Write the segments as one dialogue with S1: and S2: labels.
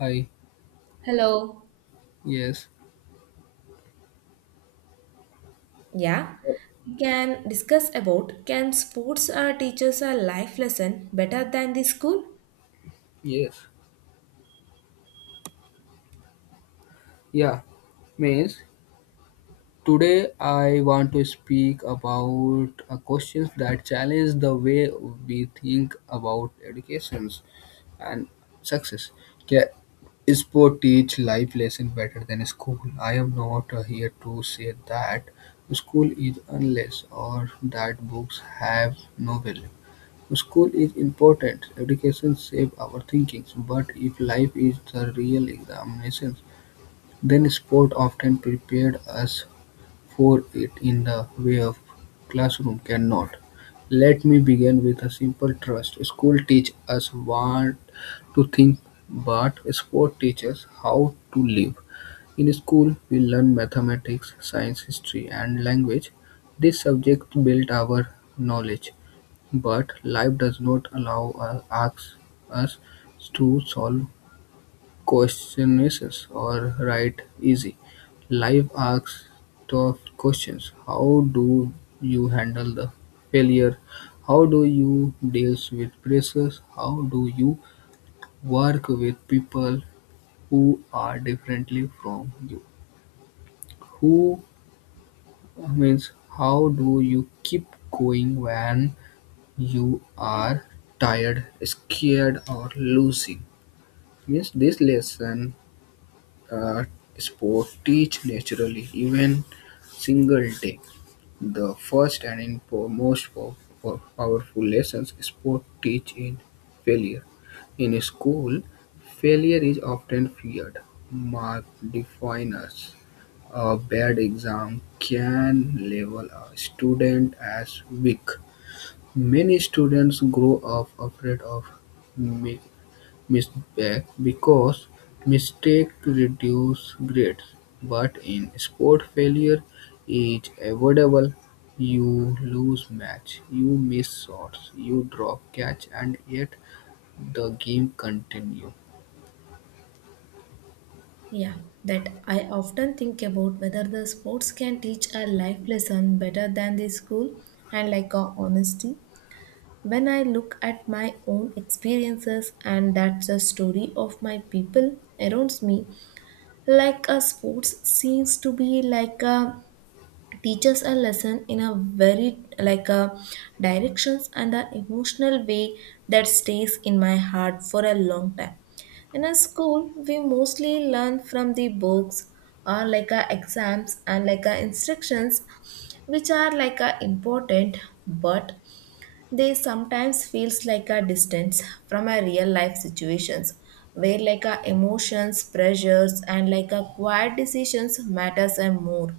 S1: Hi.
S2: Hello.
S1: Yes.
S2: Yeah, we can discuss about can sports teachers a life lesson better than the school?
S1: Yes. Yeah. Means today I want to speak about questions that challenge the way we think about educations and success. Can sport teach life lesson better than school? I am not here to say that school is unless or that books have no value. School is important. Education shape our thinking, but if life is the real examination, then sport often prepared us for it in the way of classroom cannot. Let me begin with a simple trust. School teach us what to think, but sport teaches how to live. In school, we learn mathematics, science, history, and language. These subjects build our knowledge, but life does not allow us, us to solve questionnaires or write easy, life asks tough questions. How do you handle the failure? How do you deal with pressures? How do you work with people who are differently from you? Who means how do you keep going when you are tired, scared, or losing? Means this lesson uh, sport teach naturally, even single day. The first and in powerful lessons sport teach in failure. In school, failure is often feared. Mark define us. A bad exam can label a student as weak. Many students grow up afraid of mi- misback because mistake reduce grades, but in sport failure is avoidable. You lose match, you miss shots, you drop catch and yet the game continue.
S2: Yeah, that I often think about whether the sports can teach a life lesson better than the school, and like a honesty. When I look at my own experiences and that's the story of my people around me, like a sports seems to be like a teaches a lesson in a very like a directions and a emotional way that stays in my heart for a long time. In a school we mostly learn from the books or like a exams and like a instructions which are like a important, but they sometimes feels like a distance from a real life situations where like a emotions, pressures, and like a quiet decisions matters and more.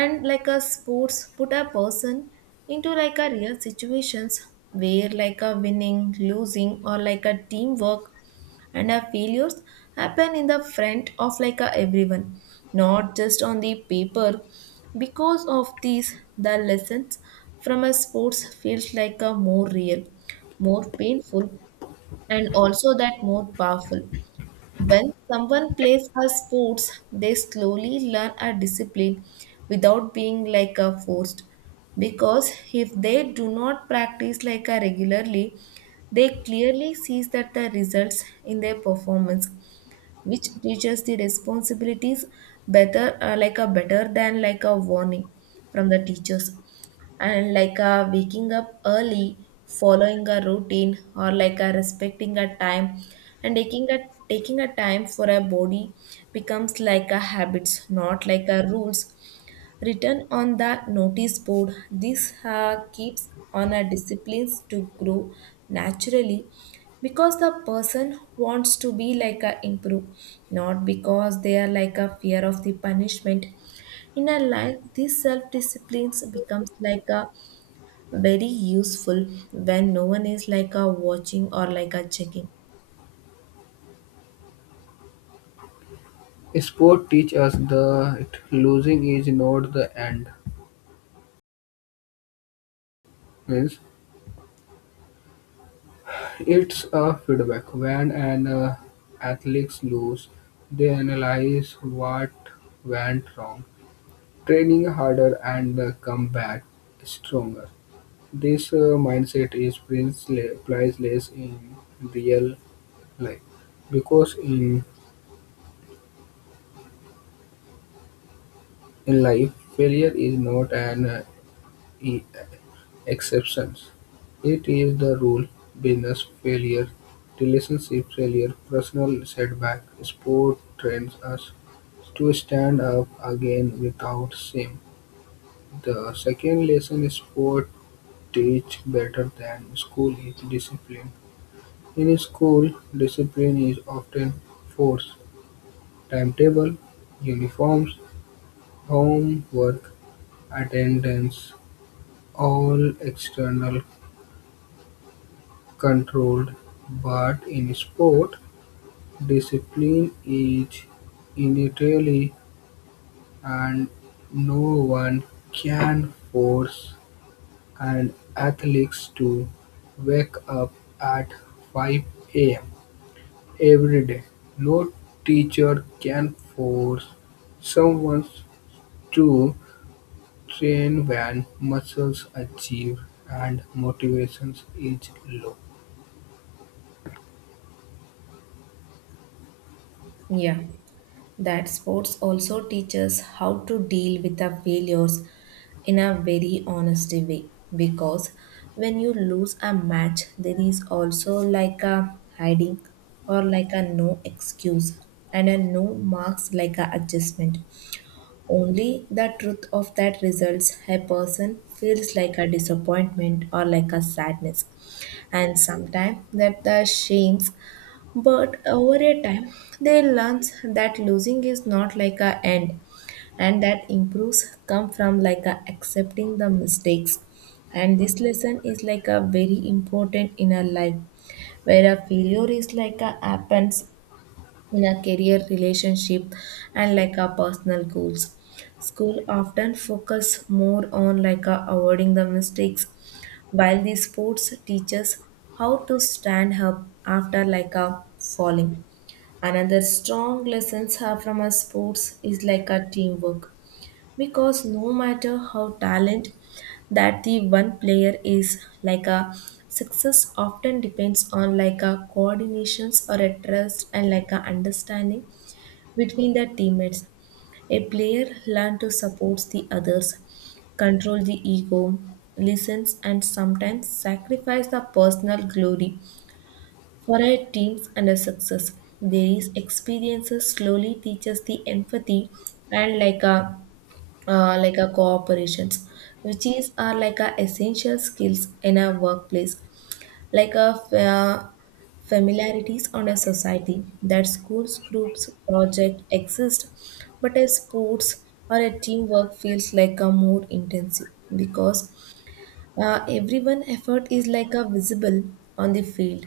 S2: And like a sports put a person into like a real situations where like a winning, losing, or like a teamwork and a failures happen in the front of like a everyone, not just on the paper. Because of these, the lessons from a sports feels like a more real, more painful, and also that more powerful. When someone plays a sports, they slowly learn a discipline without being like a forced. Because if they do not practice like a regularly, they clearly sees that the results in their performance, which teaches the responsibilities better like a better than like a warning from the teachers. And like a waking up early, following a routine, or like a respecting a time, and taking a time for a body becomes like a habits, not like a rules written on the notice board. This keeps on a disciplines to grow naturally because the person wants to be like a improve, not because they are like a fear of the punishment. In our life, these self disciplines becomes like a very useful when no one is like a watching or like a checking.
S1: Sport teach us that losing is not the end. Means it's a feedback. When an athletes lose, they analyze what went wrong, training harder and come back stronger. This mindset is priceless in real life because in life, failure is not an e- exception, it is the rule. Business failure, relationship failure, personal setback, sport trains us to stand up again without shame. The second lesson is sport teach better than school is discipline; in school, discipline is often forced: timetable, uniforms, homework, attendance, all external controlled, but in sport, discipline is innately and no one can force an athlete to wake up at five am. Every day. No teacher can force someone to train when muscles are cheap and motivation is low.
S2: Yeah, that sports also teaches how to deal with our failures in a very honest way, because when you lose a match there is also like a hiding or like a no excuse and a no marks like a adjustment. Only the truth of that results a person feels like a disappointment or like a sadness, and sometimes that the shames, but over a time, they learn that losing is not like a end, and that improves come from like a accepting the mistakes. And this lesson is like a very important in a life where a failure is like a happens in our career, relationship, and like our personal goals. School often focus more on like avoiding the mistakes, while the sports teaches how to stand up after like a falling. Another strong lessons are from our sports is like a teamwork, because no matter how talent that the one player is like a, success often depends on like a coordinations or a trust and like a understanding between the teammates. A player learn to support the others, control the ego, listens, and sometimes sacrifice the personal glory for our teams and a success. There is experiences slowly teaches the empathy and like a cooperations which is are like a essential skills in a workplace, like a familiarities on a society that schools groups project exist, but a sports or a teamwork feels like a more intensive because everyone effort is like a visible on the field.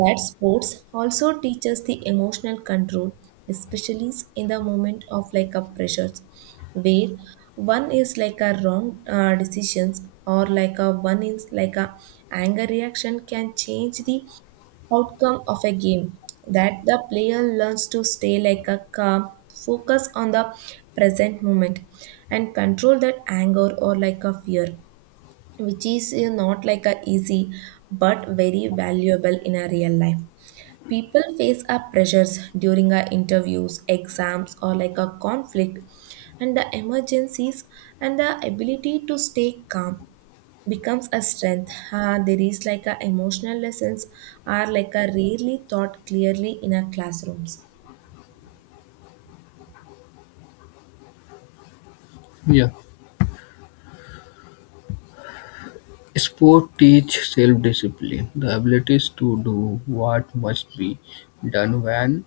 S2: That sports also teaches the emotional control, especially in the moment of like a pressures, where one is like a wrong decisions or like a one is like a anger reaction can change the outcome of a game. That the player learns to stay like a calm, focus on the present moment, and control that anger or like a fear, which is not like a easy but very valuable in a real life. People face our pressures during our interviews, exams, or like a conflict, and the emergencies, and the ability to stay calm becomes a strength. There is like a emotional lessons are like a rarely taught clearly in our classrooms.
S1: Yeah. Sport teach self-discipline, the abilities to do what must be done when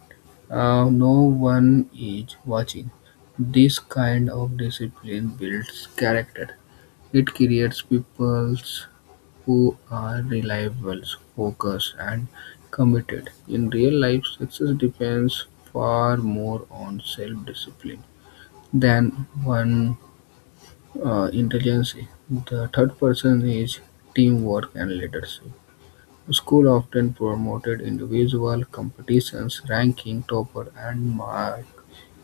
S1: no one is watching. This kind of discipline builds character. It creates people who are reliable, focused, and committed. In real life, success depends far more on self discipline than one intelligence. The third person is teamwork and leadership. School often promoted individual competitions, ranking, topper, and mark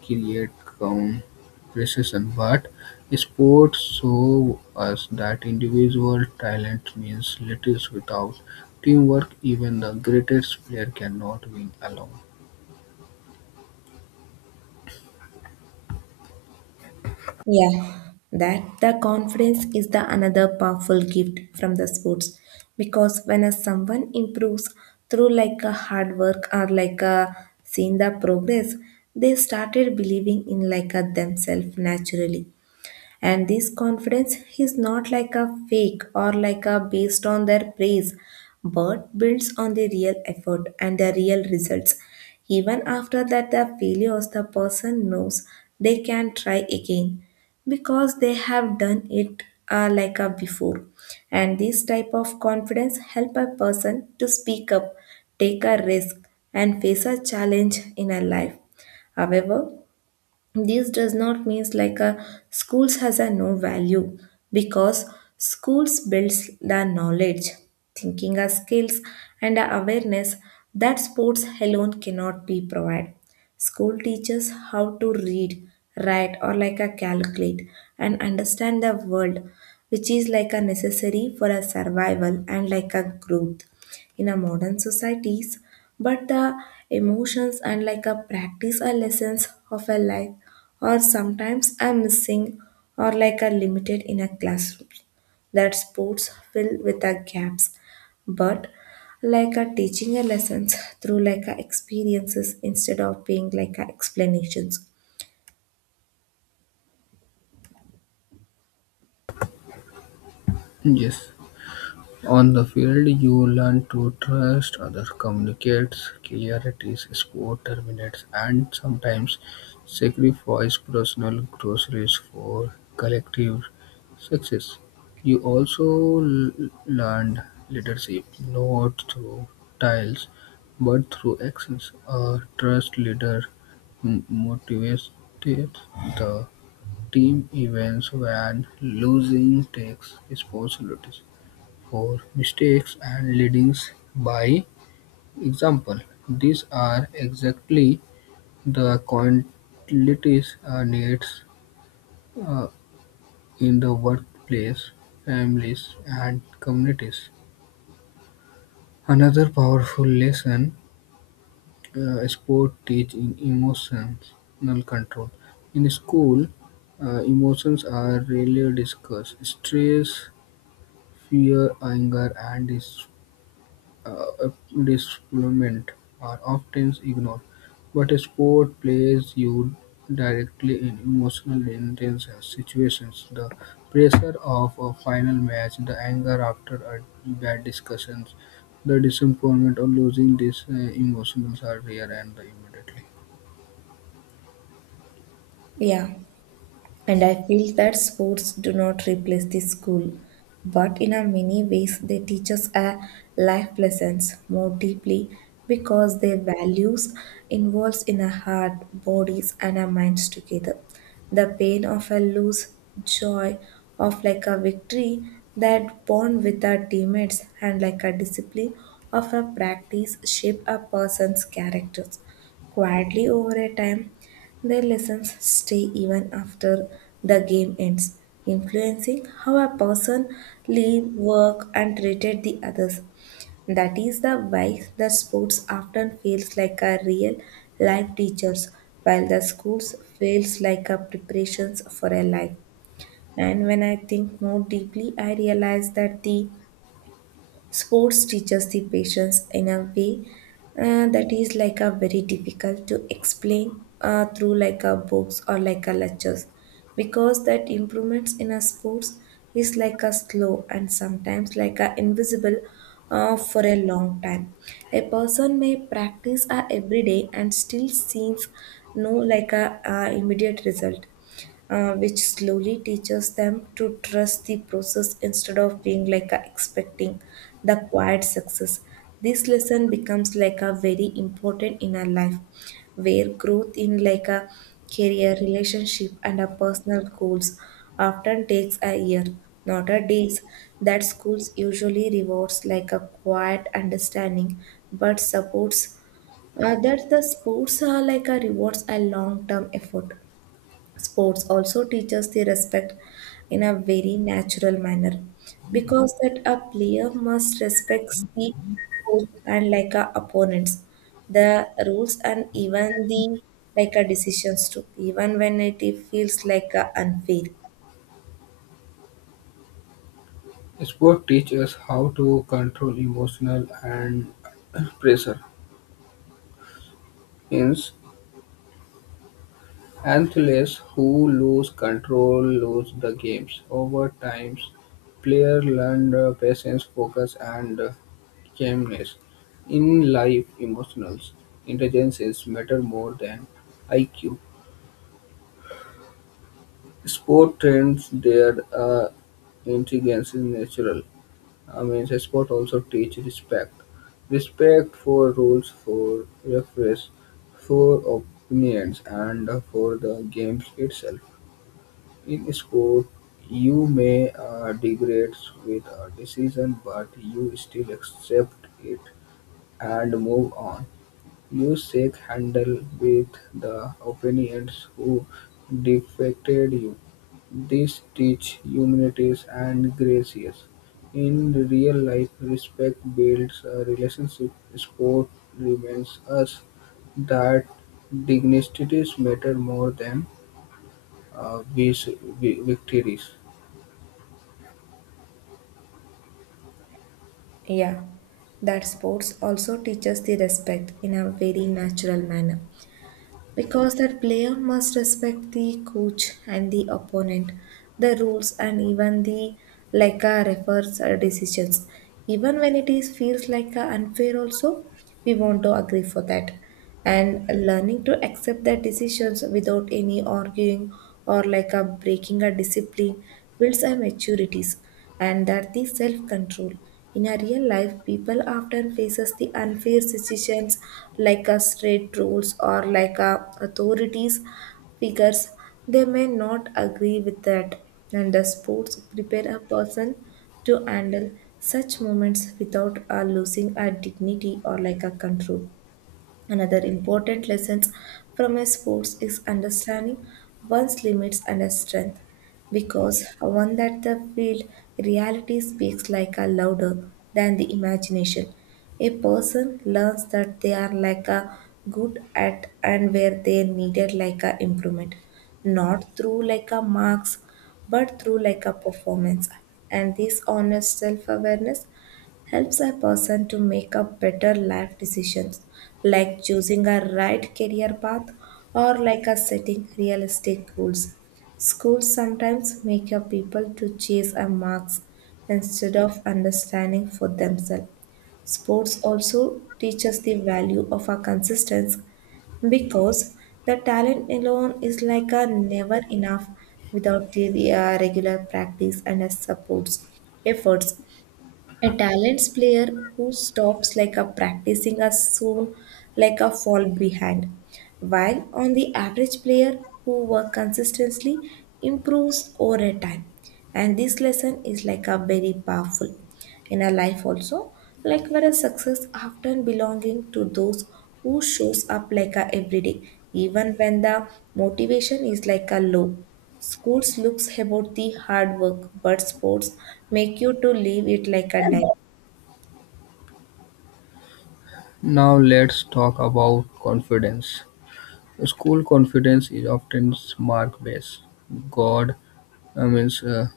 S1: create comparison, but sports show us that individual talent means little without teamwork. Even the greatest player cannot win alone.
S2: Yeah, that the confidence is the another powerful gift from the sports, because when a someone improves through like a hard work or like a seeing the progress, they started believing in like a themselves naturally. And this confidence is not like a fake or like a based on their praise, but builds on the real effort and the real results. Even after that the failures the person knows they can try again, because they have done it like a before. And this type of confidence help a person to speak up, take a risk, and face a challenge in a life. However, this does not mean like a schools has a no value, because schools builds the knowledge, thinking our skills, and our awareness that sports alone cannot be provide. School teaches how to read, write, or like a calculate and understand the world, which is like a necessary for a survival and like a growth in a modern societies, but the emotions and like a practice or lessons of a life or sometimes are missing or like a limited in a classroom that sports fill with the gaps. But like a teaching a lessons through like a experiences instead of being like a explanations.
S1: Yes. On the field, you learn to trust others, communicate clarity, score terminates, and sometimes sacrifice personal groceries for collective success. You also learned leadership not through tiles, but through actions. A trust leader motivates the team events when losing takes responsibility for mistakes and leadings by example. These are exactly the qualities needed uh, in the workplace, families, and communities. Another powerful lesson sport teaching emotional control. In school, emotions are rarely discussed. Stress, fear, anger, and deployment are often ignored, but sport places you directly in emotionally intense situations. The pressure of a final match, the anger after a bad discussions, the disappointment of losing these emotions are rare and immediately.
S2: Yeah. And I feel that sports do not replace the school, but in a many ways they teach us a life lessons more deeply because their values involves in our heart, bodies, and our minds together. The pain of a lose, joy of like a victory, that bond with our teammates, and like a discipline of a practice shape a person's characters. Quietly over a time, their lessons stay even after the game ends, influencing how a person live, work, and treated the others. That is the why the sports often feels like a real life teachers, while the schools feels like a preparations for a life. And when I think more deeply, I realize that the sports teaches the patients in a way that is like a very difficult to explain through like a books or like a lectures, because that improvements in a sports is like a slow and sometimes like a invisible for a long time. A person may practice a every day and still sees no like a immediate result which slowly teaches them to trust the process instead of being like a expecting the quiet success. This lesson becomes like a very important in our life, where growth in like a career, relationship, and a personal goals often takes a year, not a days. That schools usually rewards like a quiet understanding, but supports that the sports are like a rewards a long term effort. Sports also teaches the respect in a very natural manner, because that a player must respect the coach and like a opponents, the rules, and even the like a decisions too, even when it feels like a unfair.
S1: Sport teaches us how to control emotional and pressure. Hence, athletes who lose control lose the games. Over time, players learn patience, focus, and calmness. In life, emotional intelligence is matter more than IQ. Sport trains their intelligence is natural. I mean, sport also teach respect. Respect for rules, for referees, for opinions, and for the games itself. In sport, you may degrade with a decision, but you still accept it and move on. You shake handle with the opponents who defected you. This teach humility and graces. In real life, respect builds a relationship. Sport reminds us that dignities matter more than uh, vis- victories.
S2: Yeah, that sports also teaches the respect in a very natural manner, because that player must respect the coach and the opponent, the rules, and even the like a refers decisions. Even when it is feels like a unfair also, we want to agree for that. And learning to accept the decisions without any arguing or like a breaking a discipline builds a maturities and that the self control. In a real life, people often faces the unfair decisions, like a strict rules or like a authorities figures. They may not agree with that, and the sports prepare a person to handle such moments without losing a dignity or like a control. Another important lesson from a sports is understanding one's limits and a strength, because one that the field reality speaks like a louder than the imagination. A person learns that they are like a good at and where they needed like a improvement, not through like a marks, but through like a performance. And this honest self awareness helps a person to make a better life decisions, like choosing a right career path or like a setting realistic goals. Schools sometimes make a people to chase a marks instead of understanding for themselves. Sports also teaches the value of a consistency, because the talent alone is like a never enough without the regular practice and a supports efforts. A talents player who stops like a practicing as soon like a fall behind, while on the average player who work consistently improves over time. And this lesson is like a very powerful in our life also, like whereas success often belonging to those who shows up like a everyday, even when the motivation is like a low. Schools looks about the hard work, but sports make you to leave it like a die.
S1: Now let's talk about confidence. School confidence is often mark based. God means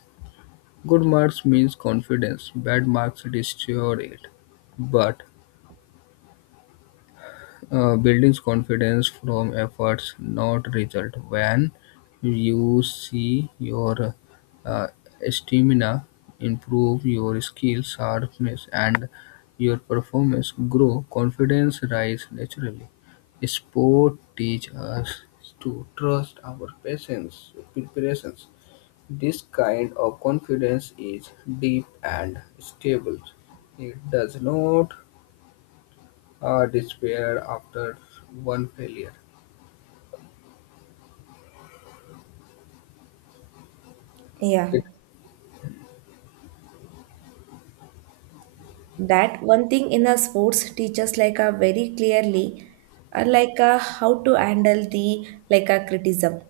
S1: good marks means confidence. Bad marks destroy it. But Building confidence from efforts, not result. When you see your uh, stamina improve, your skills, sharpness, and your performance grow, confidence rise naturally. Sport teach us to trust our patience, preparations. This kind of confidence is deep and stable. It does not despair after one failure.
S2: Yeah,
S1: It,
S2: that one thing in a sports teaches like a very clearly like a how to handle the like a criticism,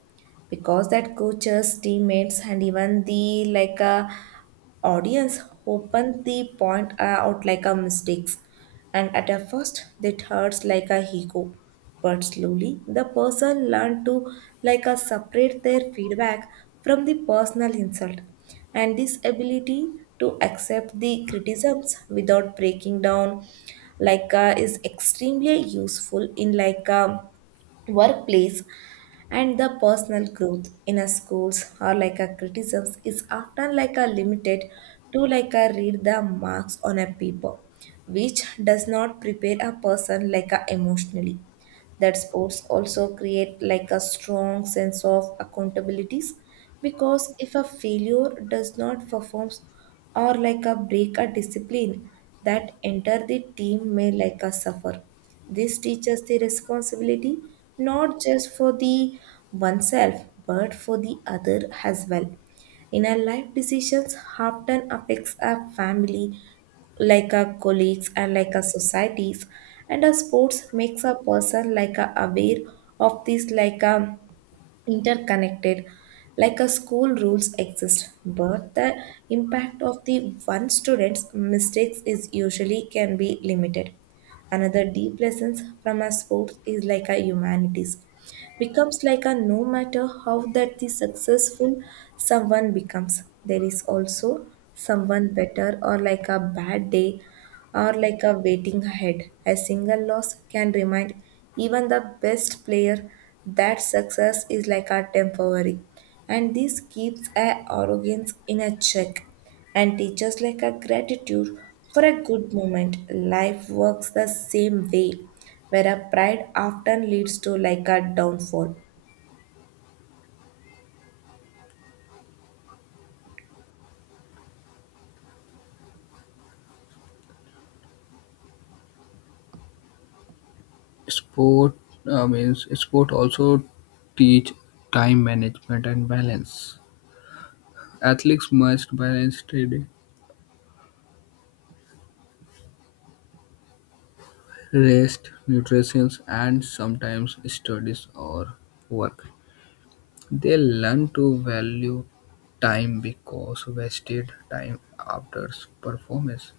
S2: because that coaches, teammates, and even the like a audience open the point out like a mistakes, and at a first, it hurts like a ego. But slowly, the person learned to like a separate their feedback from the personal insult. And this ability to accept the criticisms without breaking down like is extremely useful in like a workplace and the personal growth. In a schools or like a criticisms is often like a limited to like a read the marks on a paper, which does not prepare a person like a emotionally. That sports also create like a strong sense of accountabilities, because if a failure does not performs or like a break a discipline, that enter the team may like a suffer. This teaches the responsibility, not just for the oneself, but for the other as well. In our life, decisions often affects our family, like our colleagues and like our societies. And our sports makes a person like a aware of this like a interconnected. Like a school rules exist, but the impact of the one student's mistakes is usually can be limited. Another deep lessons from our sports is like a humanities becomes, like a no matter how that the successful someone becomes, there is also someone better or like a bad day or like a waiting ahead. A single loss can remind even the best player that success is like a temporary, and this keeps a arrogance in a check and teachers like a gratitude for a good moment. Life works the same way, where a pride often leads to like a downfall.
S1: Sport means sport also teach time management and balance. Athletes must balance training, rest, nutrition, and sometimes studies or work. They learn to value time because wasted time after performance.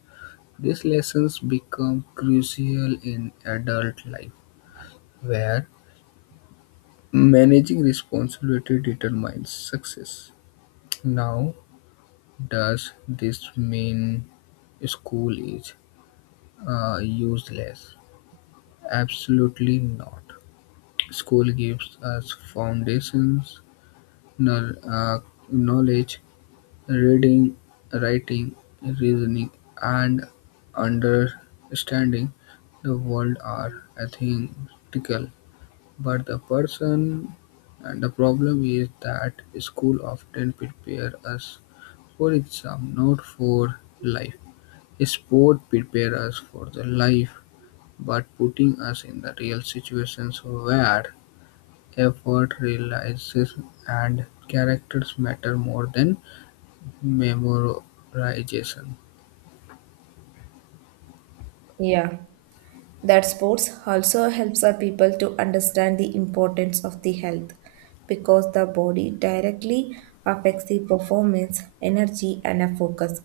S1: These lessons become crucial in adult life, where managing responsibility determines success. Now, does this mean school is useless? Absolutely not. School gives us foundations, knowl- uh, knowledge, reading, writing, reasoning, and understanding the world are, I think, critical. But the person and the problem is that school often prepare us for exam, not for life. Sport prepare us for the life, but putting us in the real situations where effort realizes and characters matter more than memorization.
S2: Yeah. That sports also helps our people to understand the importance of the health, because the body directly affects the performance, energy, and a focus.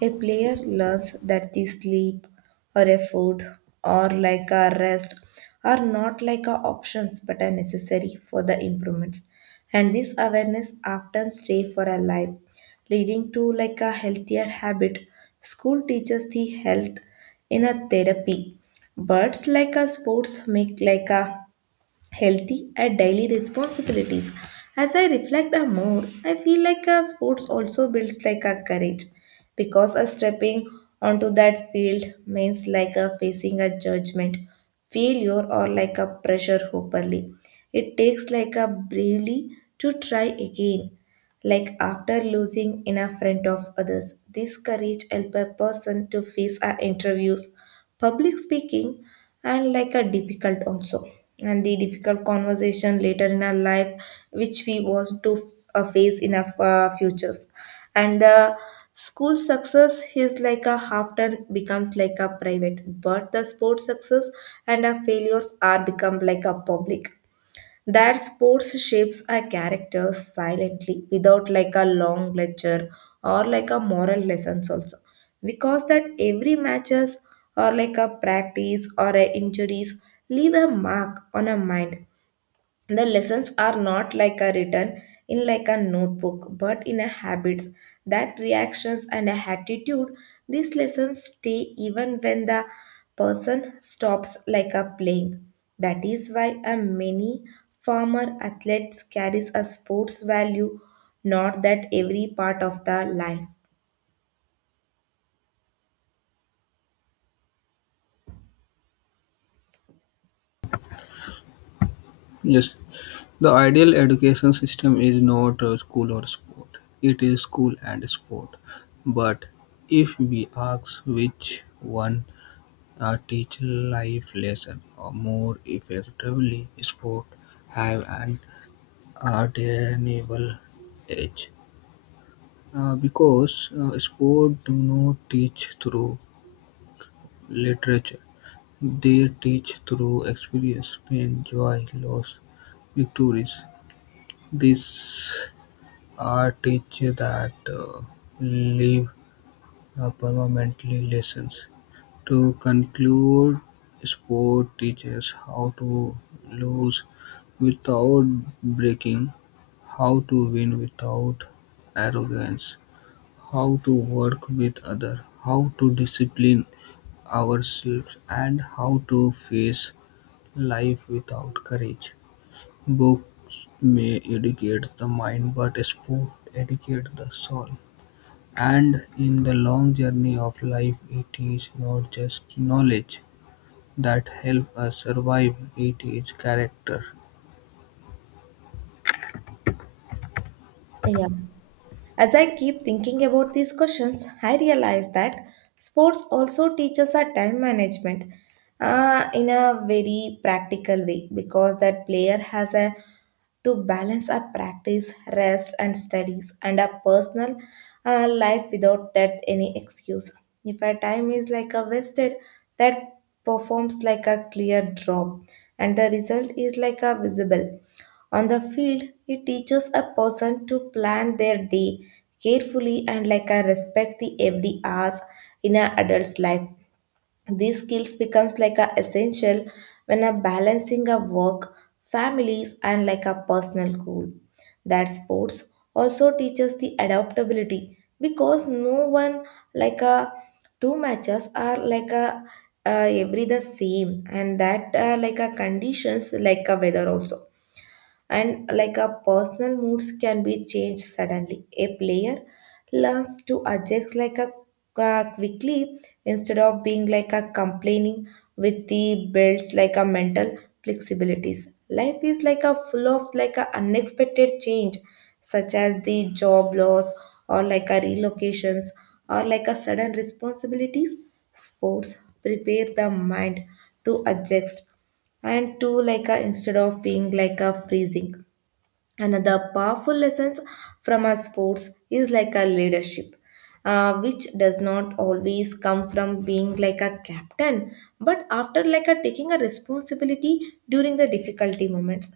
S2: A player learns that the sleep or a food or like a rest are not like a options but are necessary for the improvements. And this awareness often stay for a life, leading to like a healthier habit. School teaches the health in a therapy. Birds like a sports make like a healthy and daily responsibilities. As I reflect a more, I feel like a sports also builds like a courage, because a stepping onto that field means like a facing a judgment, failure or like a pressure properly. It takes like a bravely to try again, like after losing in a front of others. This courage helps a person to face our interviews, public speaking, and like a difficult also. And the difficult conversation later in our life, which we want to face in our futures. And the school success is like a half often becomes like a private, but the sports success and our failures are become like a public. That sports shapes a character silently without like a long lecture or like a moral lessons also, because that every matches or like a practice or a injuries leave a mark on a mind. The lessons are not like a written in like a notebook but in a habits, that reactions and a attitude. These lessons stay even when the person stops like a playing. That is why a many farmer athletes carries a sports value, not that every part of the life.
S1: Yes, the ideal education system is not school or sport. It is school and sport. But if we ask which one teach life lesson or more effectively, sport have an undeniable edge because sport do not teach through literature. They teach through experience, pain, joy, loss, victories. This art teaches that leaves permanently lessons. To conclude, sport teaches how to lose without breaking, how to win without arrogance, how to work with others, how to discipline ourselves, and how to face life without courage. Books may educate the mind, but sport educates the soul. And in the long journey of life it is not just knowledge that helps us survive, it is character.
S2: Yeah. As I keep thinking about these questions, I realize that sports also teaches our time management in a very practical way, because that player has a to balance our practice, rest, and studies and our personal life without that any excuse. If our time is like a wasted, that performs like a clear drop, and the result is like a visible. On the field, it teaches a person to plan their day carefully and like a respect the every hours in an adult's life. These skills becomes like a essential when a balancing a work, families and like a personal goal. That sports also teaches the adaptability, because no one like a two matches are like a every the same, and that like a conditions, like a weather also and like a personal moods can be changed suddenly. A player learns to adjust like a quickly instead of being like a complaining with the builds like a mental flexibilities. Life is like a full of like a unexpected change, such as the job loss or like a relocations or like a sudden responsibilities. Sports prepare the mind to adjust and two like a instead of being like a freezing. Another powerful lessons from our sports is like a leadership, which does not always come from being like a captain, but after like a taking a responsibility during the difficulty moments.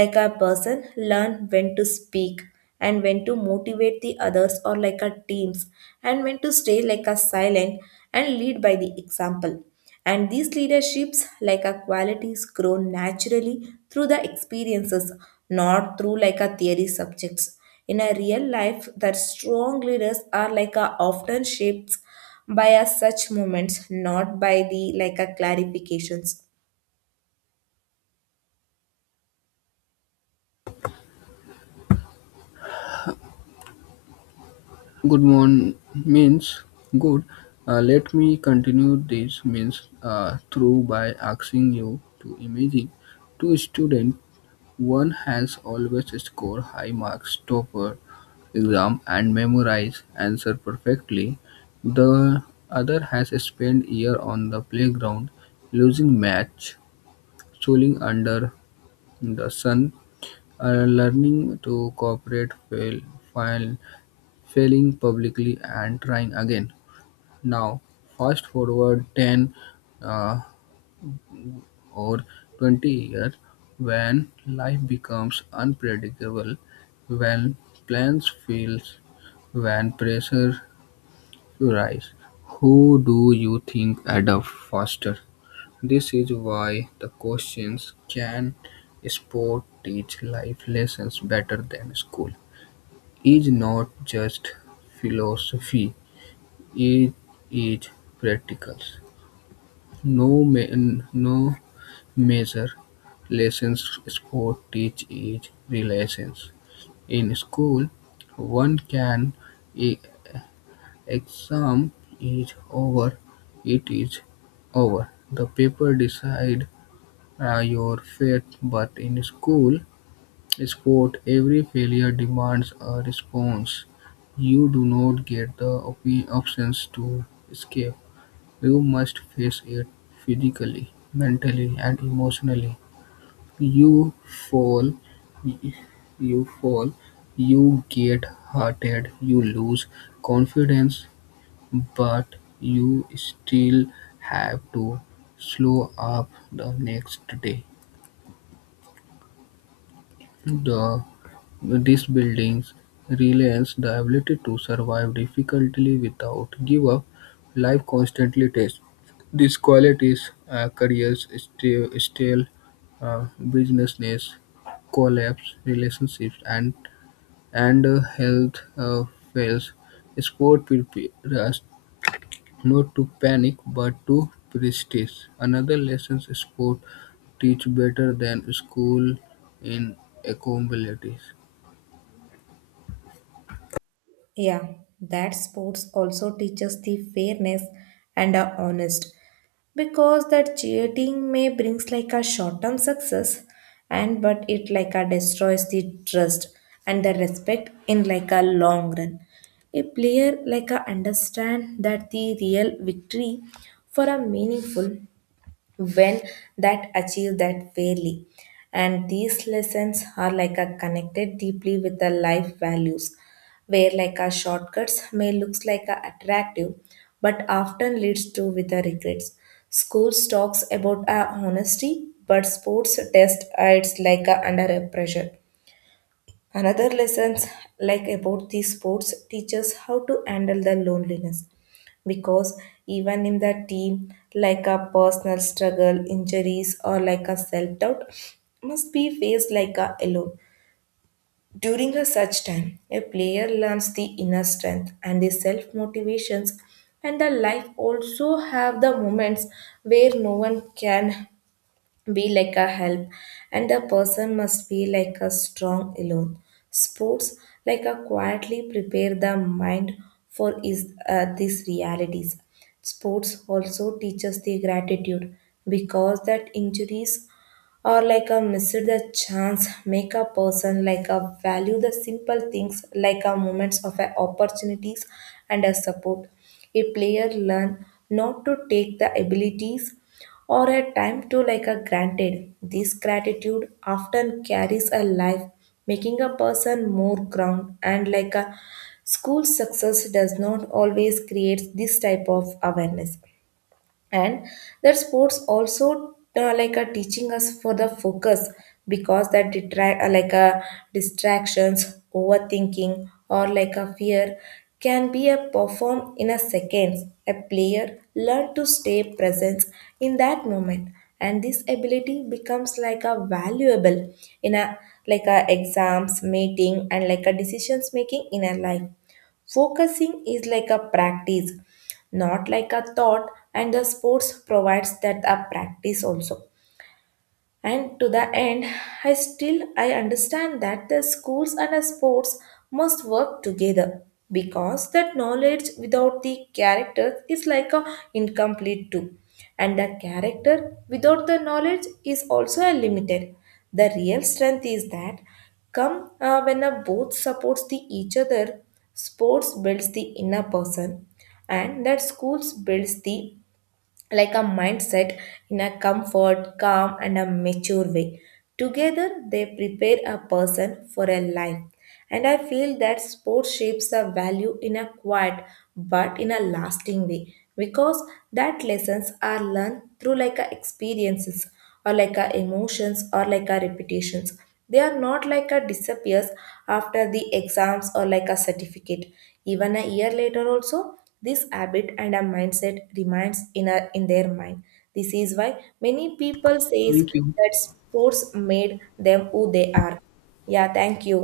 S2: Like a person learn when to speak and when to motivate the others or like a teams and when to stay like a silent and lead by the example. And these leaderships, like a qualities, grow naturally through the experiences, not through like a theory subjects. In a real life, that strong leaders are like a often shaped by a such moments, not by the like a clarifications.
S1: Good one means good. Let me continue this means through by asking you to imagine two students. One has always scored high marks, topper exam, and memorize answer perfectly. The other has spent year on the playground losing match schooling under the sun, learning to cooperate, fail, failing publicly, and trying again. Now, fast forward 10 uh, or 20 years when life becomes unpredictable, when plans fail, when pressure rise. Who do you think adapt faster? This is why the questions can sport teach life lessons better than school? Is not just philosophy, it is practical. No major lessons sport teach is relations. In school, one can e- exam is over, it is over. The paper decide your faith, but in school sport, every failure demands a response. You do not get the options to escape. You must face it physically, mentally, and emotionally. You fall, you fall, you get hurted, you lose confidence, but you still have to slow up the next day. The, these buildings reliance the ability to survive difficulty without give up. Life constantly tests these qualities. Careers stale uh, businesses collapse, relationships and health fails. Sport prepare us not to panic but to prestige. Another lessons sport teach better than school in accountabilities.
S2: Yeah, that sports also teaches the fairness and are honest, because that cheating may brings like a short-term success and but it like a destroys the trust and the respect in like a long run. A player like a understand that the real victory for a meaningful when that achieve that fairly, and these lessons are like a connected deeply with the life values, where like our shortcuts may looks like a attractive but often leads to with the regrets. Schools talks about a honesty, but sports test it's like a under a pressure. Another lessons like about these sports teaches how to handle the loneliness, because even in the team like a personal struggle, injuries or like a self-doubt must be faced like a alone. During a such time, a player learns the inner strength and the self motivations, and the life also have the moments where no one can be like a help and the person must be like a strong alone. Sports like a quietly prepare the mind for is these realities. Sports also teaches the gratitude, because that injuries or like a miss the chance make a person like a value the simple things, like a moments of a opportunities and a support. A player learn not to take the abilities or a time to like a granted. This gratitude often carries a life, making a person more ground and like a school success does not always create this type of awareness. And that sports also like a teaching us for the focus, because that detract like a distractions, overthinking or like a fear can be a perform in a seconds. A player learn to stay present in that moment, and this ability becomes like a valuable in a like a exams meeting and like a decisions making in a life. Focusing is like a practice, not like a thought, and the sports provides that a practice also. And to the end, I understand that the schools and the sports must work together, because that knowledge without the character is like a incomplete too. And the character without the knowledge is also a limited. The real strength is that come when a both supports the each other. Sports builds the inner person, and that schools builds the like a mindset in a comfort, calm, and a mature way. Together, they prepare a person for a life. And I feel that sport shapes a value in a quiet but in a lasting way, because that lessons are learned through like a experiences or like our emotions or like our reputations. They are not like a disappears after the exams or like a certificate. Even a year later also, this habit and a mindset remains in our in their mind. This is why many people says
S1: Thank you.
S2: that sports made them who they are. Yeah, thank you.